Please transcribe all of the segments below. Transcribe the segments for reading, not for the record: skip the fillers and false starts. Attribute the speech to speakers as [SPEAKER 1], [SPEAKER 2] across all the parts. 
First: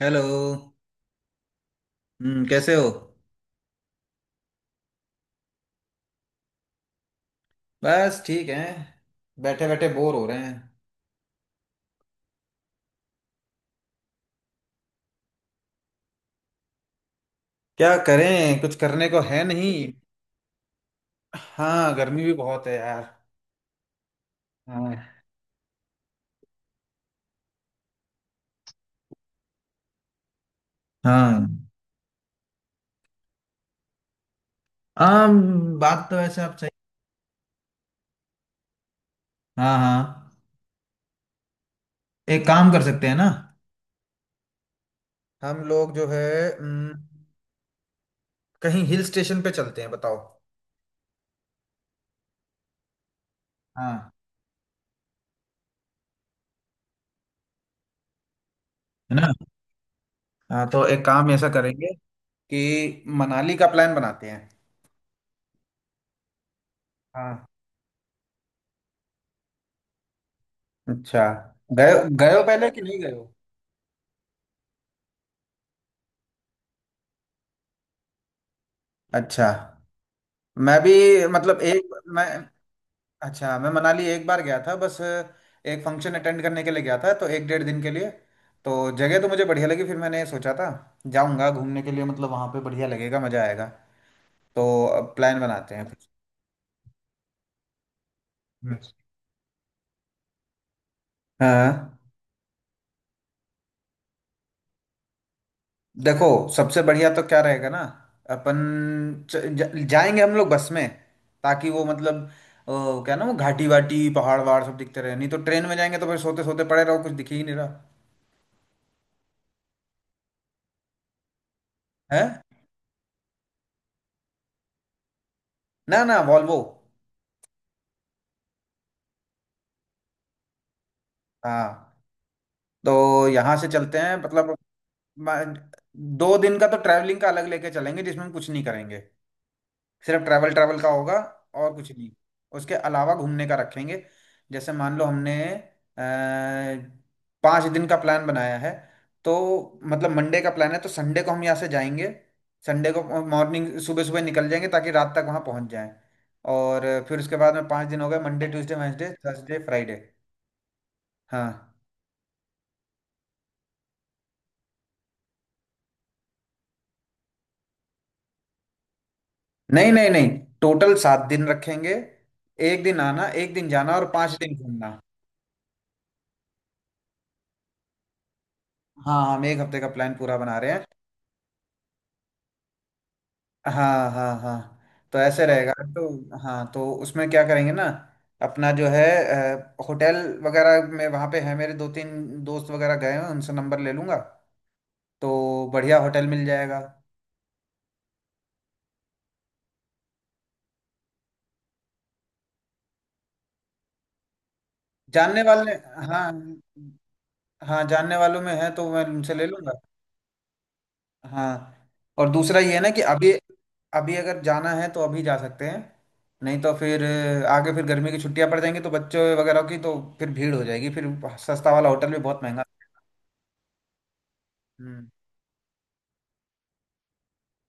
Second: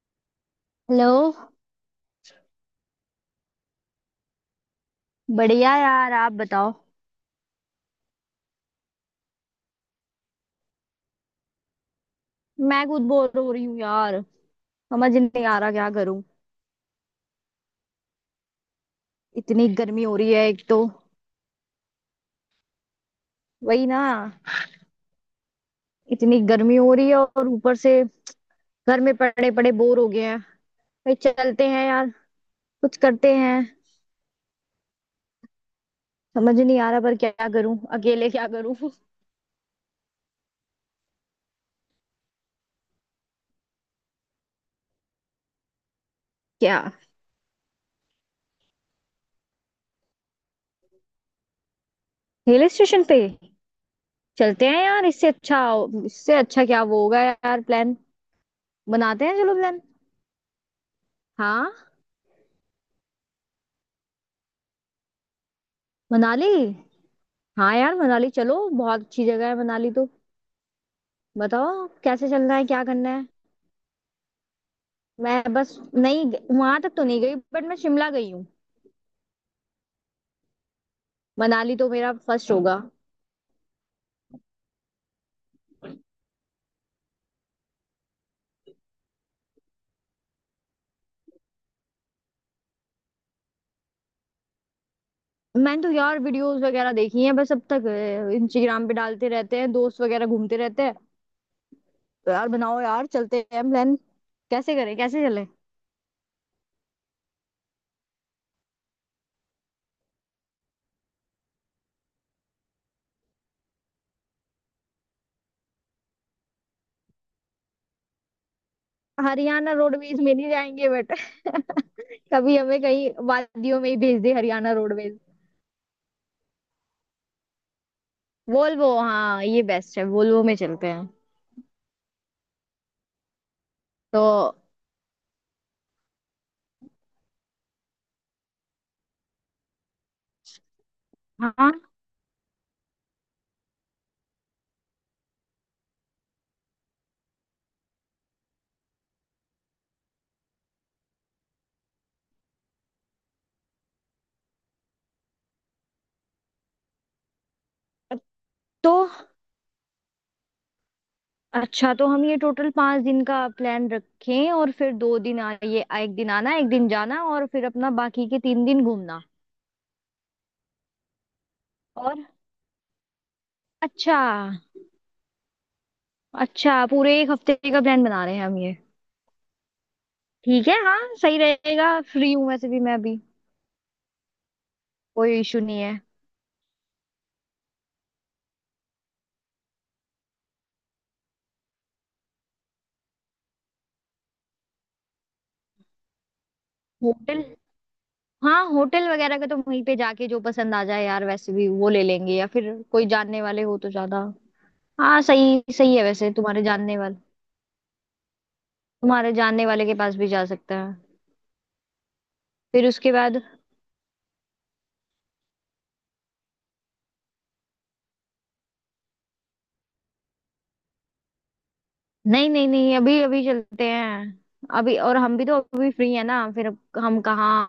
[SPEAKER 1] Hello.
[SPEAKER 2] Hello.
[SPEAKER 1] कैसे हो?
[SPEAKER 2] बढ़िया यार, आप बताओ।
[SPEAKER 1] बस ठीक है। बैठे बैठे बोर हो रहे हैं।
[SPEAKER 2] मैं खुद बोर हो रही हूँ यार, समझ नहीं आ रहा क्या करूं।
[SPEAKER 1] क्या करें? कुछ करने को है
[SPEAKER 2] इतनी
[SPEAKER 1] नहीं।
[SPEAKER 2] गर्मी हो रही है एक तो।
[SPEAKER 1] हाँ, गर्मी भी बहुत है यार।
[SPEAKER 2] वही ना।
[SPEAKER 1] हाँ
[SPEAKER 2] इतनी गर्मी हो रही है और ऊपर से घर में पड़े पड़े बोर हो गए हैं भाई,
[SPEAKER 1] हाँ।
[SPEAKER 2] चलते हैं यार, कुछ करते हैं।
[SPEAKER 1] बात तो वैसे
[SPEAKER 2] समझ
[SPEAKER 1] आप सही।
[SPEAKER 2] नहीं आ रहा पर क्या करूं, अकेले क्या करूं
[SPEAKER 1] हाँ, हाँ। एक काम कर सकते हैं ना। हम लोग जो है।
[SPEAKER 2] क्या?
[SPEAKER 1] हम्म, कहीं हिल स्टेशन पे चलते हैं, बताओ।
[SPEAKER 2] हिल स्टेशन पे?
[SPEAKER 1] हाँ।
[SPEAKER 2] चलते हैं यार, इससे अच्छा, इससे अच्छा क्या वो होगा यार प्लान।
[SPEAKER 1] है
[SPEAKER 2] बनाते
[SPEAKER 1] ना।
[SPEAKER 2] हैं चलो प्लान।
[SPEAKER 1] हाँ, तो एक काम ऐसा
[SPEAKER 2] हाँ।
[SPEAKER 1] करेंगे कि मनाली का प्लान बनाते हैं।
[SPEAKER 2] मनाली?
[SPEAKER 1] हाँ।
[SPEAKER 2] हाँ यार, मनाली चलो, बहुत अच्छी जगह है मनाली तो।
[SPEAKER 1] अच्छा।
[SPEAKER 2] बताओ
[SPEAKER 1] गए
[SPEAKER 2] कैसे
[SPEAKER 1] गए हो
[SPEAKER 2] चलना है,
[SPEAKER 1] पहले कि
[SPEAKER 2] क्या
[SPEAKER 1] नहीं गए
[SPEAKER 2] करना है।
[SPEAKER 1] हो?
[SPEAKER 2] मैं बस नहीं, वहां तक तो नहीं गई बट मैं शिमला गई हूँ।
[SPEAKER 1] अच्छा। मैं भी। मतलब
[SPEAKER 2] मनाली
[SPEAKER 1] एक।
[SPEAKER 2] तो मेरा
[SPEAKER 1] मैं।
[SPEAKER 2] फर्स्ट होगा।
[SPEAKER 1] अच्छा, मैं मनाली एक बार गया था, बस एक फंक्शन अटेंड करने के लिए गया था, तो एक 1.5 दिन के लिए। तो जगह तो मुझे बढ़िया लगी, फिर मैंने सोचा था जाऊंगा घूमने के लिए, मतलब वहां पे बढ़िया लगेगा, मजा आएगा। तो अब प्लान बनाते
[SPEAKER 2] मैंने
[SPEAKER 1] हैं
[SPEAKER 2] तो
[SPEAKER 1] फिर।
[SPEAKER 2] यार वीडियोस वगैरह देखी हैं बस अब तक,
[SPEAKER 1] हम्म।
[SPEAKER 2] इंस्टाग्राम पे डालते रहते हैं दोस्त वगैरह, घूमते रहते हैं।
[SPEAKER 1] हाँ।
[SPEAKER 2] तो यार बनाओ यार चलते हैं प्लान, कैसे करें कैसे चले।
[SPEAKER 1] देखो, सबसे बढ़िया तो क्या रहेगा ना। अपन जाएंगे हम लोग बस में, ताकि वो मतलब क्या ना वो घाटी वाटी पहाड़ वहाड़ सब दिखते रहे, नहीं तो ट्रेन में जाएंगे तो फिर सोते सोते पड़े रहो, कुछ दिख ही नहीं रहा।
[SPEAKER 2] हरियाणा रोडवेज में नहीं जाएंगे बट
[SPEAKER 1] है
[SPEAKER 2] कभी हमें कहीं वादियों में ही भेज दे हरियाणा रोडवेज।
[SPEAKER 1] ना, ना वॉल्वो।
[SPEAKER 2] वोल्वो, हाँ ये बेस्ट है, वोल्वो में चलते हैं।
[SPEAKER 1] हाँ। तो यहाँ से चलते हैं
[SPEAKER 2] तो,
[SPEAKER 1] मतलब। मैं- 2 दिन का तो ट्रैवलिंग का अलग लेके चलेंगे, जिसमें हम कुछ नहीं करेंगे, सिर्फ ट्रैवल ट्रैवल का होगा।
[SPEAKER 2] हाँ
[SPEAKER 1] और कुछ नहीं। उसके अलावा घूमने का रखेंगे। जैसे मान लो हमने अ, 5 दिन का प्लान बनाया है। तो मतलब मंडे का प्लान है तो संडे को हम यहाँ से जाएंगे। संडे को मॉर्निंग, सुबह सुबह निकल जाएंगे ताकि रात तक वहाँ पहुँच जाएं। और फिर उसके बाद में 5 दिन हो गए — मंडे, ट्यूसडे,
[SPEAKER 2] तो
[SPEAKER 1] वेंसडे, थर्सडे, फ्राइडे। हाँ।
[SPEAKER 2] अच्छा, तो हम ये टोटल 5 दिन का प्लान रखें और फिर 2 दिन एक दिन आना, एक दिन जाना, और फिर अपना बाकी के 3 दिन घूमना।
[SPEAKER 1] नहीं, नहीं, नहीं, टोटल 7 दिन रखेंगे।
[SPEAKER 2] और?
[SPEAKER 1] एक दिन आना, एक दिन जाना, और
[SPEAKER 2] अच्छा।
[SPEAKER 1] 5 दिन घूमना।
[SPEAKER 2] अच्छा पूरे एक हफ्ते का प्लान बना रहे हैं हम ये।
[SPEAKER 1] हाँ, हम एक हफ्ते का प्लान पूरा बना
[SPEAKER 2] ठीक
[SPEAKER 1] रहे
[SPEAKER 2] है,
[SPEAKER 1] हैं।
[SPEAKER 2] हाँ सही रहेगा, फ्री हूँ वैसे भी मैं अभी।
[SPEAKER 1] हाँ, हाँ, हाँ, तो
[SPEAKER 2] कोई
[SPEAKER 1] ऐसे
[SPEAKER 2] इशू
[SPEAKER 1] रहेगा।
[SPEAKER 2] नहीं है।
[SPEAKER 1] तो हाँ, तो उसमें क्या करेंगे ना। अपना जो है होटल वगैरह में वहाँ पे है, मेरे दो तीन दोस्त वगैरह गए हैं, उनसे नंबर ले लूँगा। तो बढ़िया होटल मिल जाएगा।
[SPEAKER 2] होटल। हाँ, होटल वगैरह का तो वहीं पे जाके जो पसंद आ जाए यार वैसे भी वो ले लेंगे, या फिर कोई जानने वाले हो तो ज्यादा। हाँ,
[SPEAKER 1] जानने
[SPEAKER 2] सही
[SPEAKER 1] वाले।
[SPEAKER 2] सही है
[SPEAKER 1] हाँ,
[SPEAKER 2] वैसे तुम्हारे जानने वाले।
[SPEAKER 1] हाँ, जानने वालों में है तो मैं
[SPEAKER 2] तुम्हारे
[SPEAKER 1] उनसे ले
[SPEAKER 2] जानने
[SPEAKER 1] लूँगा।
[SPEAKER 2] वाले के पास भी जा सकते हैं।
[SPEAKER 1] हाँ, और दूसरा ये है
[SPEAKER 2] फिर
[SPEAKER 1] ना कि
[SPEAKER 2] उसके
[SPEAKER 1] अभी।
[SPEAKER 2] बाद।
[SPEAKER 1] अभी अगर जाना है तो अभी जा सकते हैं, नहीं तो फिर आगे फिर गर्मी की छुट्टियां पड़ जाएंगी तो बच्चों वगैरह की, तो फिर भीड़ हो जाएगी फिर। सस्ता वाला होटल भी बहुत
[SPEAKER 2] नहीं
[SPEAKER 1] महंगा।
[SPEAKER 2] नहीं नहीं, अभी अभी चलते हैं, अभी,
[SPEAKER 1] हम्म।
[SPEAKER 2] और हम भी तो अभी फ्री है ना फिर। हम कहाँ?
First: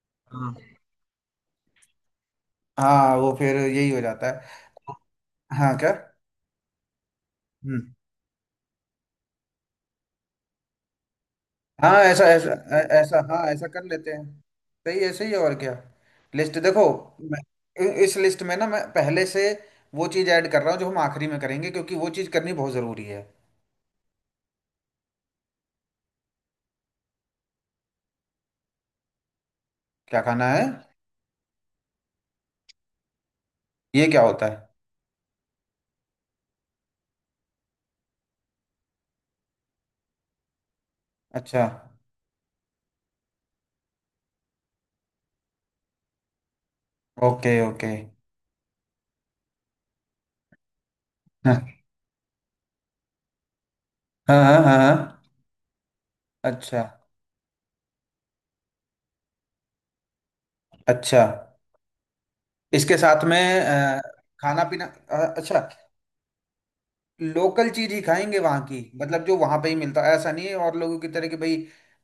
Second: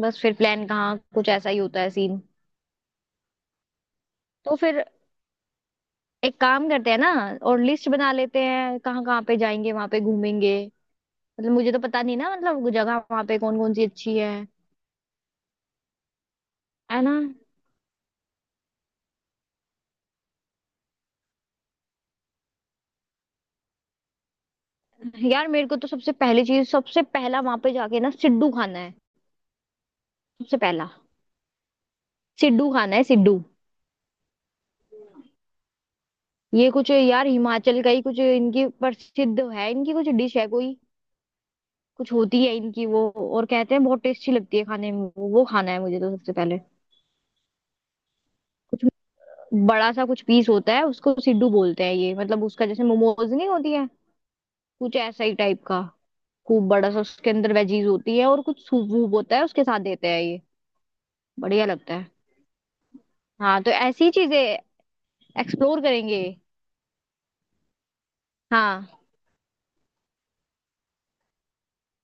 [SPEAKER 2] बस फिर
[SPEAKER 1] हाँ,
[SPEAKER 2] प्लान कहाँ, कुछ ऐसा ही होता है सीन।
[SPEAKER 1] हाँ, वो फिर यही हो जाता
[SPEAKER 2] तो
[SPEAKER 1] है।
[SPEAKER 2] फिर
[SPEAKER 1] हाँ, क्या?
[SPEAKER 2] एक काम करते हैं ना, और लिस्ट
[SPEAKER 1] हम्म।
[SPEAKER 2] बना लेते हैं कहाँ कहाँ पे जाएंगे वहां पे, घूमेंगे। मतलब मुझे तो
[SPEAKER 1] हाँ,
[SPEAKER 2] पता नहीं
[SPEAKER 1] ऐसा
[SPEAKER 2] ना,
[SPEAKER 1] ऐसा
[SPEAKER 2] मतलब वो जगह
[SPEAKER 1] ऐसा,
[SPEAKER 2] वहां पे
[SPEAKER 1] हाँ
[SPEAKER 2] कौन
[SPEAKER 1] ऐसा
[SPEAKER 2] कौन
[SPEAKER 1] कर
[SPEAKER 2] सी
[SPEAKER 1] लेते
[SPEAKER 2] अच्छी
[SPEAKER 1] हैं।
[SPEAKER 2] है।
[SPEAKER 1] सही, ऐसे ही है और क्या। लिस्ट देखो।
[SPEAKER 2] है ना।
[SPEAKER 1] मैं इस लिस्ट में ना मैं पहले से वो चीज़ ऐड कर रहा हूँ जो हम आखिरी में करेंगे, क्योंकि वो चीज़ करनी बहुत ज़रूरी है।
[SPEAKER 2] यार मेरे को तो सबसे पहली चीज, सबसे पहला वहां पे जाके ना सिड्डू खाना है।
[SPEAKER 1] क्या खाना
[SPEAKER 2] सबसे
[SPEAKER 1] है?
[SPEAKER 2] पहला सिड्डू खाना है सिड्डू।
[SPEAKER 1] ये क्या होता है?
[SPEAKER 2] ये कुछ यार हिमाचल का ही कुछ, इनकी प्रसिद्ध है, इनकी कुछ डिश है कोई,
[SPEAKER 1] अच्छा।
[SPEAKER 2] कुछ होती है इनकी वो। और कहते हैं बहुत टेस्टी लगती है खाने में, वो खाना है मुझे तो सबसे पहले।
[SPEAKER 1] Okay, okay.
[SPEAKER 2] कुछ बड़ा सा कुछ पीस होता है, उसको सिड्डू
[SPEAKER 1] हाँ,
[SPEAKER 2] बोलते हैं ये, मतलब उसका जैसे मोमोज नहीं होती है,
[SPEAKER 1] हाँ, हाँ, हाँ,
[SPEAKER 2] कुछ
[SPEAKER 1] हाँ,
[SPEAKER 2] ऐसा ही टाइप का। खूब
[SPEAKER 1] अच्छा,
[SPEAKER 2] बड़ा सा, उसके अंदर वेजीज होती है और कुछ सूप वूप होता है उसके साथ देते हैं ये।
[SPEAKER 1] अच्छा।
[SPEAKER 2] बढ़िया लगता है।
[SPEAKER 1] इसके साथ में
[SPEAKER 2] हाँ तो ऐसी चीजें
[SPEAKER 1] खाना पीना अच्छा।
[SPEAKER 2] एक्सप्लोर करेंगे।
[SPEAKER 1] लोकल चीज ही खाएंगे वहाँ की,
[SPEAKER 2] हाँ,
[SPEAKER 1] मतलब जो वहाँ पे ही मिलता है, ऐसा नहीं है और लोगों की तरह कि भाई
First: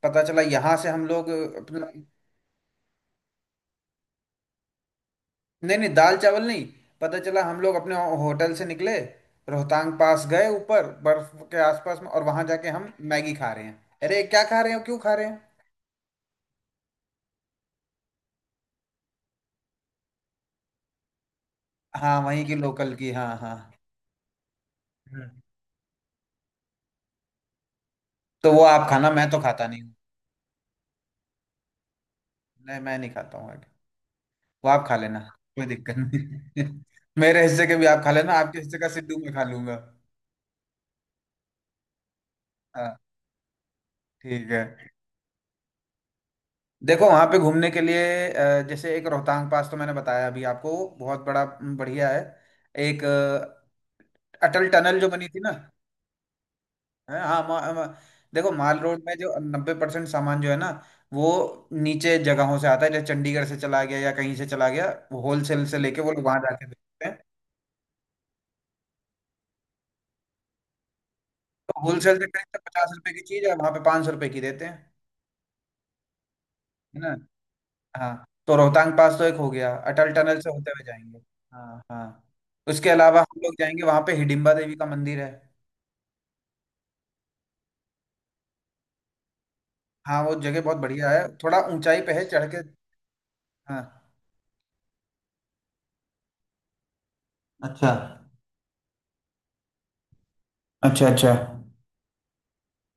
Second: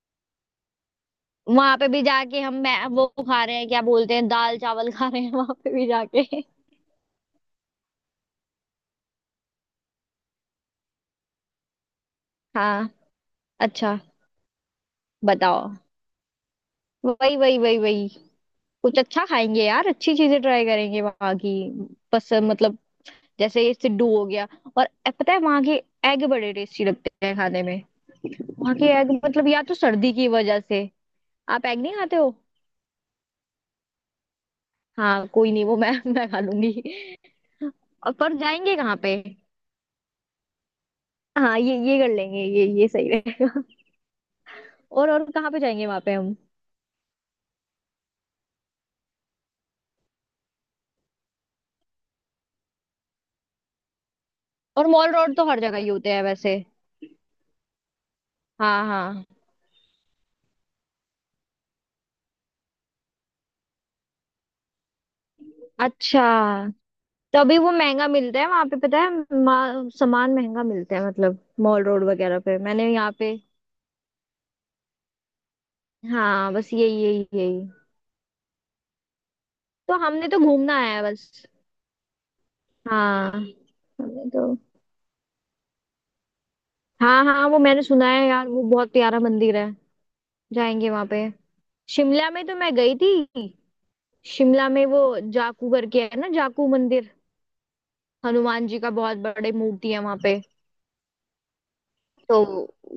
[SPEAKER 1] पता चला यहाँ से हम लोग
[SPEAKER 2] वहां पे
[SPEAKER 1] अपना।
[SPEAKER 2] भी जाके हम, मैं वो खा रहे हैं क्या, बोलते हैं दाल चावल खा रहे हैं वहां पे
[SPEAKER 1] नहीं,
[SPEAKER 2] भी
[SPEAKER 1] नहीं, दाल
[SPEAKER 2] जाके।
[SPEAKER 1] चावल नहीं। पता चला हम लोग अपने होटल से निकले, रोहतांग पास गए ऊपर बर्फ के आसपास में, और वहाँ जाके
[SPEAKER 2] हाँ।
[SPEAKER 1] हम मैगी खा रहे हैं,
[SPEAKER 2] अच्छा।
[SPEAKER 1] अरे क्या खा रहे हो, क्यों खा रहे हैं।
[SPEAKER 2] बताओ। वही वही वही वही, कुछ अच्छा खाएंगे यार, अच्छी चीजें ट्राई करेंगे वहां की।
[SPEAKER 1] हाँ,
[SPEAKER 2] बस
[SPEAKER 1] वहीं की
[SPEAKER 2] मतलब,
[SPEAKER 1] लोकल की, हाँ, हाँ।
[SPEAKER 2] जैसे सिड्डू हो गया। और पता है
[SPEAKER 1] हम्म।
[SPEAKER 2] वहां के एग बड़े टेस्टी लगते हैं खाने में।
[SPEAKER 1] तो वो
[SPEAKER 2] वहां के
[SPEAKER 1] आप खाना,
[SPEAKER 2] एग
[SPEAKER 1] मैं तो
[SPEAKER 2] मतलब, या
[SPEAKER 1] खाता
[SPEAKER 2] तो
[SPEAKER 1] नहीं हूँ।
[SPEAKER 2] सर्दी की वजह से। आप एग नहीं खाते हो?
[SPEAKER 1] नहीं, मैं नहीं खाता हूँ आगे, वो आप खा लेना।
[SPEAKER 2] हाँ कोई नहीं,
[SPEAKER 1] कोई
[SPEAKER 2] वो मैं
[SPEAKER 1] दिक्कत
[SPEAKER 2] मैं खा
[SPEAKER 1] नहीं।
[SPEAKER 2] लूंगी।
[SPEAKER 1] मेरे हिस्से के भी आप खा
[SPEAKER 2] और
[SPEAKER 1] लेना,
[SPEAKER 2] पर
[SPEAKER 1] आपके
[SPEAKER 2] जाएंगे
[SPEAKER 1] हिस्से का
[SPEAKER 2] कहाँ पे?
[SPEAKER 1] सिड्डू मैं खा लूंगा।
[SPEAKER 2] हाँ ये कर लेंगे, ये
[SPEAKER 1] हाँ।
[SPEAKER 2] सही रहेगा।
[SPEAKER 1] ठीक है।
[SPEAKER 2] और कहाँ पे जाएंगे वहां पे हम?
[SPEAKER 1] देखो वहां पे घूमने के लिए, जैसे एक रोहतांग पास तो मैंने बताया अभी आपको, बहुत बड़ा बढ़िया है। एक अटल
[SPEAKER 2] और
[SPEAKER 1] टनल जो
[SPEAKER 2] मॉल
[SPEAKER 1] बनी
[SPEAKER 2] रोड
[SPEAKER 1] थी
[SPEAKER 2] तो
[SPEAKER 1] ना।
[SPEAKER 2] हर जगह ही होते हैं वैसे।
[SPEAKER 1] है, हाँ, मा, मा, देखो माल
[SPEAKER 2] हाँ
[SPEAKER 1] रोड में
[SPEAKER 2] हाँ।
[SPEAKER 1] जो 90% सामान जो है ना, वो नीचे जगहों से आता है, जैसे चंडीगढ़ से चला गया या कहीं से चला गया, वो होलसेल से लेके वो
[SPEAKER 2] अच्छा,
[SPEAKER 1] लोग वहां जाके बेचते हैं।
[SPEAKER 2] तभी वो महंगा मिलता है वहां पे, पता है। सामान महंगा मिलता है मतलब,
[SPEAKER 1] तो
[SPEAKER 2] मॉल रोड
[SPEAKER 1] होलसेल से
[SPEAKER 2] वगैरह पे
[SPEAKER 1] खरीदते पचास
[SPEAKER 2] मैंने
[SPEAKER 1] रुपए
[SPEAKER 2] यहाँ
[SPEAKER 1] की
[SPEAKER 2] पे।
[SPEAKER 1] चीज है, वहां पे 500 रुपए की देते हैं।
[SPEAKER 2] हाँ बस
[SPEAKER 1] है
[SPEAKER 2] यही
[SPEAKER 1] ना।
[SPEAKER 2] यही यही।
[SPEAKER 1] हाँ, तो रोहतांग पास तो एक हो गया,
[SPEAKER 2] तो
[SPEAKER 1] अटल
[SPEAKER 2] हमने तो
[SPEAKER 1] टनल से होते
[SPEAKER 2] घूमना
[SPEAKER 1] हुए
[SPEAKER 2] आया है
[SPEAKER 1] जाएंगे।
[SPEAKER 2] बस।
[SPEAKER 1] हाँ, हाँ, उसके अलावा
[SPEAKER 2] हाँ
[SPEAKER 1] हम लोग जाएंगे वहां पे,
[SPEAKER 2] हमने
[SPEAKER 1] हिडिंबा
[SPEAKER 2] तो,
[SPEAKER 1] देवी का मंदिर है।
[SPEAKER 2] हाँ हाँ वो मैंने सुना है यार, वो बहुत प्यारा मंदिर है।
[SPEAKER 1] हाँ, वो जगह बहुत
[SPEAKER 2] जाएंगे वहां
[SPEAKER 1] बढ़िया
[SPEAKER 2] पे।
[SPEAKER 1] है, थोड़ा ऊंचाई पे है
[SPEAKER 2] शिमला में
[SPEAKER 1] चढ़
[SPEAKER 2] तो
[SPEAKER 1] के।
[SPEAKER 2] मैं गई थी।
[SPEAKER 1] हाँ।
[SPEAKER 2] शिमला में वो जाकू करके है ना, जाकू मंदिर।
[SPEAKER 1] अच्छा,
[SPEAKER 2] हनुमान जी का बहुत बड़े मूर्ति है वहां पे।
[SPEAKER 1] अच्छा। अच्छा,
[SPEAKER 2] तो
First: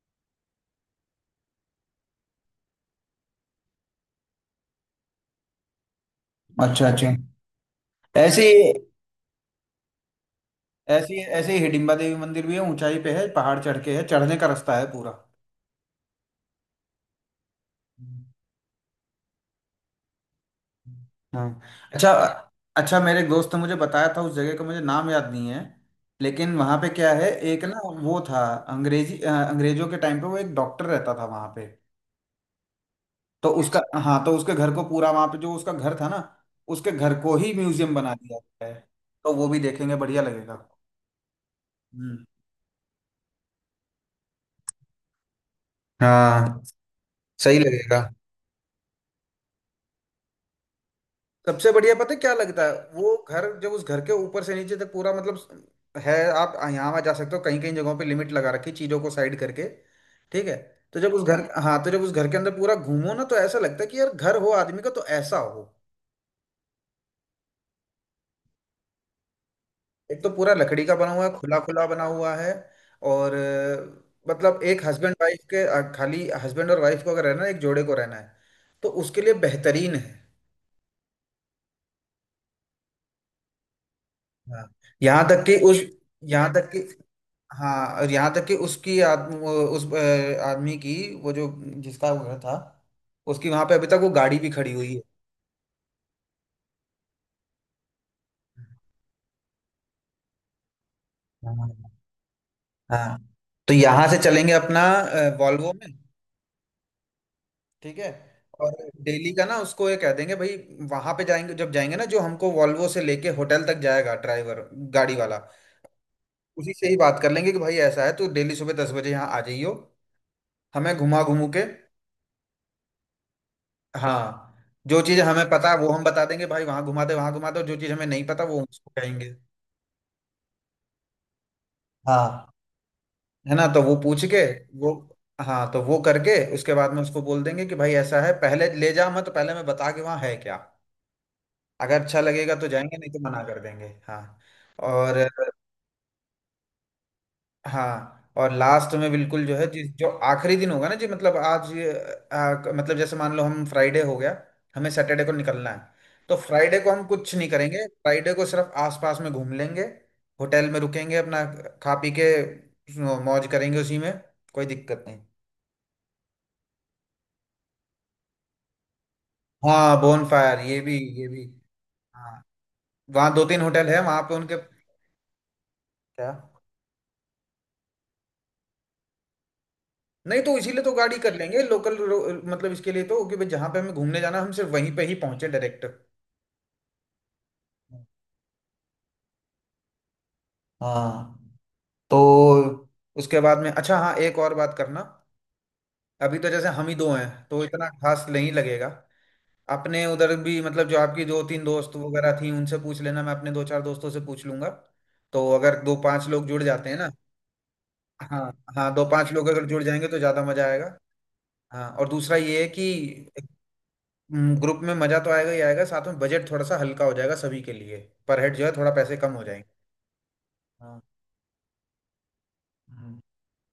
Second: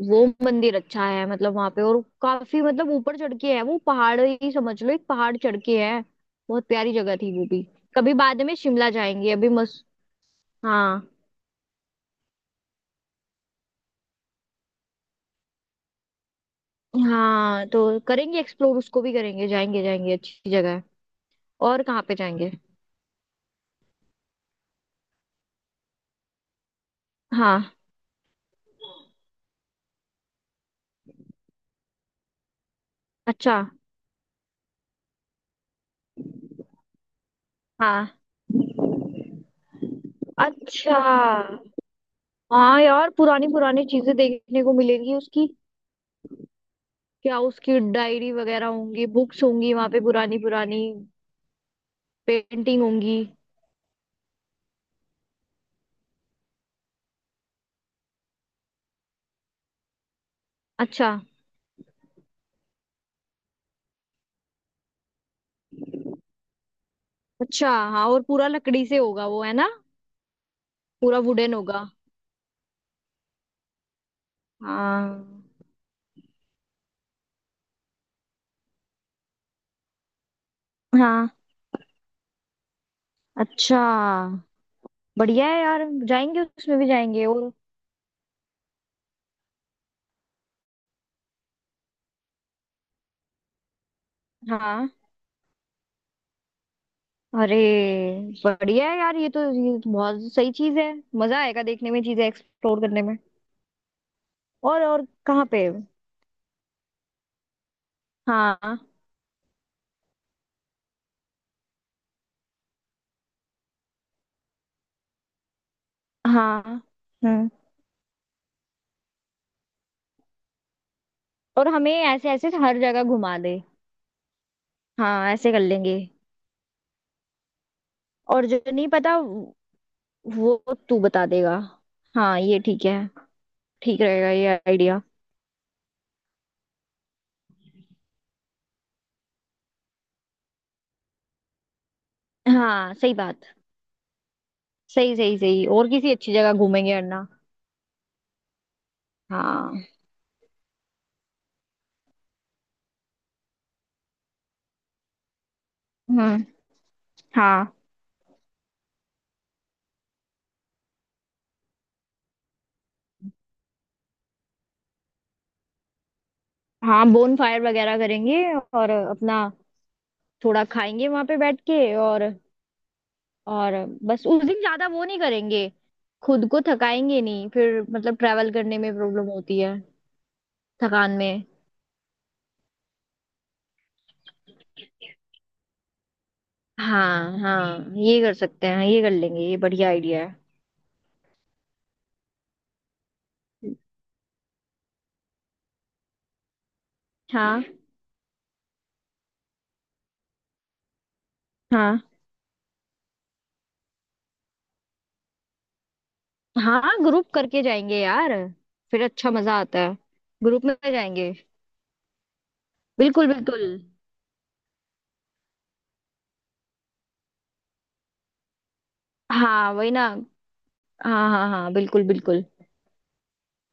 [SPEAKER 2] वो मंदिर अच्छा है मतलब वहां पे, और काफी मतलब ऊपर चढ़ के है, वो पहाड़ ही समझ लो, एक पहाड़ चढ़ के है। बहुत
[SPEAKER 1] अच्छा,
[SPEAKER 2] प्यारी
[SPEAKER 1] अच्छा।
[SPEAKER 2] जगह थी वो भी। कभी बाद
[SPEAKER 1] ऐसे
[SPEAKER 2] में शिमला जाएंगे, अभी मस्त। हाँ।
[SPEAKER 1] ऐसे ऐसे ही हिडिंबा देवी मंदिर भी है, ऊंचाई पे है, पहाड़ चढ़ के है, चढ़ने का रास्ता है पूरा।
[SPEAKER 2] हाँ तो करेंगे एक्सप्लोर, उसको भी करेंगे, जाएंगे जाएंगे, अच्छी जगह है।
[SPEAKER 1] हाँ।
[SPEAKER 2] और कहाँ
[SPEAKER 1] अच्छा,
[SPEAKER 2] पे जाएंगे?
[SPEAKER 1] अच्छा, मेरे एक दोस्त ने मुझे बताया था, उस जगह का मुझे नाम याद नहीं है। लेकिन वहाँ पे क्या है, एक
[SPEAKER 2] हाँ।
[SPEAKER 1] ना वो था अंग्रेजी, अंग्रेजों के टाइम पे वो एक डॉक्टर रहता था वहाँ पे। तो
[SPEAKER 2] अच्छा।
[SPEAKER 1] उसका, हाँ, तो उसके घर को पूरा, वहाँ पे जो उसका घर था ना, उसके घर को ही म्यूजियम बना
[SPEAKER 2] हाँ।
[SPEAKER 1] दिया गया है। तो वो भी देखेंगे, बढ़िया लगेगा।
[SPEAKER 2] अच्छा।
[SPEAKER 1] हम्म।
[SPEAKER 2] हाँ यार, पुरानी पुरानी चीजें देखने को मिलेंगी उसकी,
[SPEAKER 1] हाँ,
[SPEAKER 2] क्या
[SPEAKER 1] सही
[SPEAKER 2] उसकी
[SPEAKER 1] लगेगा।
[SPEAKER 2] डायरी वगैरह होंगी, बुक्स होंगी वहां पे, पुरानी पुरानी
[SPEAKER 1] सबसे बढ़िया पता है क्या लगता है,
[SPEAKER 2] पेंटिंग
[SPEAKER 1] वो
[SPEAKER 2] होंगी।
[SPEAKER 1] घर जब उस घर के ऊपर से नीचे तक पूरा, मतलब है, आप यहाँ वहाँ जा सकते हो, कहीं कहीं जगहों पे लिमिट लगा रखी चीजों को साइड करके। ठीक है। तो
[SPEAKER 2] अच्छा
[SPEAKER 1] जब उस घर हाँ, तो जब उस घर के अंदर पूरा घूमो ना तो ऐसा लगता है कि यार घर हो आदमी का तो ऐसा हो।
[SPEAKER 2] अच्छा। हाँ, और पूरा लकड़ी से होगा वो, है ना?
[SPEAKER 1] एक तो पूरा लकड़ी का बना
[SPEAKER 2] पूरा
[SPEAKER 1] हुआ है,
[SPEAKER 2] वुडन
[SPEAKER 1] खुला खुला
[SPEAKER 2] होगा।
[SPEAKER 1] बना हुआ है। और मतलब एक
[SPEAKER 2] हाँ।
[SPEAKER 1] हस्बैंड वाइफ के खाली हस्बैंड और वाइफ को अगर रहना है, एक जोड़े को रहना है, तो उसके लिए बेहतरीन है।
[SPEAKER 2] हाँ। अच्छा।
[SPEAKER 1] हाँ। यहाँ तक
[SPEAKER 2] बढ़िया
[SPEAKER 1] कि
[SPEAKER 2] है
[SPEAKER 1] उस,
[SPEAKER 2] यार, जाएंगे
[SPEAKER 1] यहाँ तक
[SPEAKER 2] उसमें
[SPEAKER 1] कि
[SPEAKER 2] भी जाएंगे, और?
[SPEAKER 1] हाँ, और यहाँ तक कि उसकी उस आदमी की, वो जो जिसका वो घर था, उसकी वहां पे अभी तक वो गाड़ी भी खड़ी
[SPEAKER 2] हाँ।
[SPEAKER 1] हुई है।
[SPEAKER 2] अरे, बढ़िया है यार, ये तो, ये तो बहुत सही चीज है, मजा आएगा
[SPEAKER 1] हाँ।
[SPEAKER 2] देखने में चीजें, एक्सप्लोर करने में।
[SPEAKER 1] हाँ। तो यहाँ से चलेंगे अपना
[SPEAKER 2] और कहाँ पे?
[SPEAKER 1] वॉल्वो में। ठीक है। और
[SPEAKER 2] हाँ।
[SPEAKER 1] डेली का ना उसको ये कह देंगे भाई, वहां पे जाएंगे जब जाएंगे ना, जो हमको वॉल्वो से लेके होटल तक जाएगा ड्राइवर, गाड़ी वाला,
[SPEAKER 2] हाँ।
[SPEAKER 1] उसी से ही बात कर
[SPEAKER 2] हम्म।
[SPEAKER 1] लेंगे कि भाई ऐसा है तो डेली सुबह 10 बजे यहाँ आ जाइयो। हमें घुमा घूमू के।
[SPEAKER 2] और हमें ऐसे ऐसे हर जगह घुमा दे।
[SPEAKER 1] हाँ। जो चीज
[SPEAKER 2] हाँ
[SPEAKER 1] हमें
[SPEAKER 2] ऐसे कर
[SPEAKER 1] पता है वो
[SPEAKER 2] लेंगे,
[SPEAKER 1] हम बता देंगे भाई, वहां घुमा दे वहां घुमा दे, और जो चीज हमें नहीं पता
[SPEAKER 2] और
[SPEAKER 1] वो
[SPEAKER 2] जो
[SPEAKER 1] हम
[SPEAKER 2] नहीं
[SPEAKER 1] उसको
[SPEAKER 2] पता,
[SPEAKER 1] कहेंगे।
[SPEAKER 2] वो तू बता देगा। हाँ
[SPEAKER 1] हाँ।
[SPEAKER 2] ये ठीक है,
[SPEAKER 1] है ना, तो वो
[SPEAKER 2] ठीक
[SPEAKER 1] पूछ
[SPEAKER 2] रहेगा
[SPEAKER 1] के,
[SPEAKER 2] ये
[SPEAKER 1] वो,
[SPEAKER 2] आइडिया।
[SPEAKER 1] हाँ, तो वो करके उसके बाद में उसको बोल देंगे कि भाई ऐसा है, पहले ले जा मत, पहले मैं बता के वहाँ है क्या, अगर अच्छा लगेगा तो
[SPEAKER 2] हाँ
[SPEAKER 1] जाएंगे, नहीं
[SPEAKER 2] सही
[SPEAKER 1] तो मना
[SPEAKER 2] बात,
[SPEAKER 1] कर देंगे। हाँ।
[SPEAKER 2] सही
[SPEAKER 1] और
[SPEAKER 2] सही सही, और किसी अच्छी जगह घूमेंगे वरना।
[SPEAKER 1] हाँ, और लास्ट में बिल्कुल जो है,
[SPEAKER 2] हाँ।
[SPEAKER 1] जिस जो आखिरी दिन होगा ना जी, मतलब आज, मतलब जैसे मान लो हम फ्राइडे हो गया, हमें सैटरडे को निकलना है। तो
[SPEAKER 2] हम्म।
[SPEAKER 1] फ्राइडे को हम कुछ नहीं
[SPEAKER 2] हाँ।
[SPEAKER 1] करेंगे, फ्राइडे को सिर्फ आसपास में घूम लेंगे। होटल में रुकेंगे अपना, खा पी के मौज करेंगे उसी में। कोई दिक्कत नहीं।
[SPEAKER 2] हाँ बोन फायर वगैरह करेंगे और अपना
[SPEAKER 1] हाँ, बोन फायर,
[SPEAKER 2] थोड़ा
[SPEAKER 1] ये भी
[SPEAKER 2] खाएंगे वहां
[SPEAKER 1] ये
[SPEAKER 2] पे
[SPEAKER 1] भी।
[SPEAKER 2] बैठ के,
[SPEAKER 1] हाँ, वहाँ दो तीन
[SPEAKER 2] और
[SPEAKER 1] होटल है वहाँ
[SPEAKER 2] बस,
[SPEAKER 1] पे
[SPEAKER 2] उस
[SPEAKER 1] उनके।
[SPEAKER 2] दिन ज्यादा वो नहीं करेंगे,
[SPEAKER 1] क्या।
[SPEAKER 2] खुद को थकाएंगे नहीं फिर, मतलब ट्रैवल करने में प्रॉब्लम होती है
[SPEAKER 1] नहीं तो इसीलिए तो
[SPEAKER 2] थकान
[SPEAKER 1] गाड़ी कर
[SPEAKER 2] में।
[SPEAKER 1] लेंगे लोकल, मतलब इसके लिए तो, कि भाई जहाँ पे हमें घूमने जाना हम सिर्फ वहीं पे ही पहुंचे, डायरेक्ट।
[SPEAKER 2] हाँ हाँ, ये कर सकते हैं, ये कर लेंगे, ये बढ़िया आइडिया है।
[SPEAKER 1] हाँ। तो उसके बाद में, अच्छा हाँ, एक और बात करना। अभी तो जैसे हम ही दो हैं तो
[SPEAKER 2] हाँ।
[SPEAKER 1] इतना खास नहीं लगेगा। अपने उधर भी मतलब जो आपकी दो तीन दोस्त
[SPEAKER 2] हाँ
[SPEAKER 1] वगैरह थी उनसे पूछ लेना, मैं अपने दो चार दोस्तों से पूछ लूंगा। तो अगर दो पांच लोग जुड़ जाते
[SPEAKER 2] हाँ,
[SPEAKER 1] हैं ना।
[SPEAKER 2] ग्रुप करके जाएंगे यार,
[SPEAKER 1] हाँ, हाँ,
[SPEAKER 2] फिर
[SPEAKER 1] दो पांच
[SPEAKER 2] अच्छा
[SPEAKER 1] लोग
[SPEAKER 2] मजा
[SPEAKER 1] अगर
[SPEAKER 2] आता
[SPEAKER 1] जुड़
[SPEAKER 2] है,
[SPEAKER 1] जाएंगे तो ज्यादा मजा
[SPEAKER 2] ग्रुप में
[SPEAKER 1] आएगा।
[SPEAKER 2] जाएंगे।
[SPEAKER 1] हाँ, और दूसरा ये है कि
[SPEAKER 2] बिल्कुल बिल्कुल।
[SPEAKER 1] ग्रुप में मजा तो आएगा ही आएगा, साथ में बजट थोड़ा सा हल्का हो जाएगा सभी के लिए, पर हेड जो है थोड़ा पैसे कम हो जाएंगे।
[SPEAKER 2] हाँ वही ना।
[SPEAKER 1] हाँ।
[SPEAKER 2] हाँ हाँ हाँ बिल्कुल बिल्कुल।
[SPEAKER 1] हम्म।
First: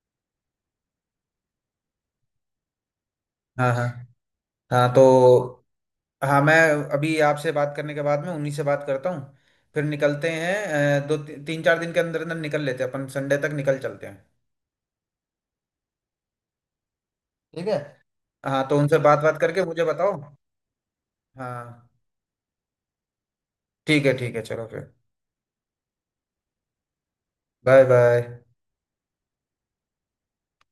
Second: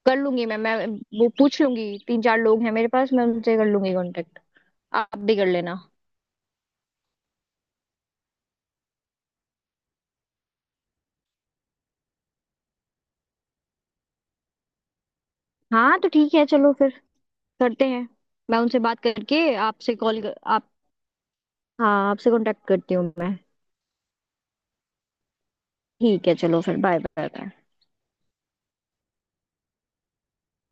[SPEAKER 2] कर लूंगी मैं वो पूछ लूंगी, तीन चार लोग हैं मेरे पास, मैं उनसे कर
[SPEAKER 1] हाँ, हाँ,
[SPEAKER 2] लूंगी कांटेक्ट।
[SPEAKER 1] हाँ, तो
[SPEAKER 2] आप भी कर लेना।
[SPEAKER 1] हाँ, मैं अभी आपसे बात करने के बाद में उन्हीं से बात करता हूँ, फिर निकलते हैं। दो तीन चार दिन के अंदर अंदर निकल लेते हैं अपन, संडे तक निकल चलते हैं।
[SPEAKER 2] हाँ तो ठीक है चलो फिर,
[SPEAKER 1] ठीक है।
[SPEAKER 2] करते हैं। मैं
[SPEAKER 1] हाँ, तो
[SPEAKER 2] उनसे
[SPEAKER 1] उनसे
[SPEAKER 2] बात
[SPEAKER 1] बात बात
[SPEAKER 2] करके
[SPEAKER 1] करके मुझे
[SPEAKER 2] आपसे
[SPEAKER 1] बताओ।
[SPEAKER 2] आप,
[SPEAKER 1] हाँ,
[SPEAKER 2] हाँ आपसे कांटेक्ट करती हूँ मैं।
[SPEAKER 1] ठीक है, ठीक है, चलो फिर,
[SPEAKER 2] ठीक है चलो फिर, bye bye bye.
[SPEAKER 1] Bye bye.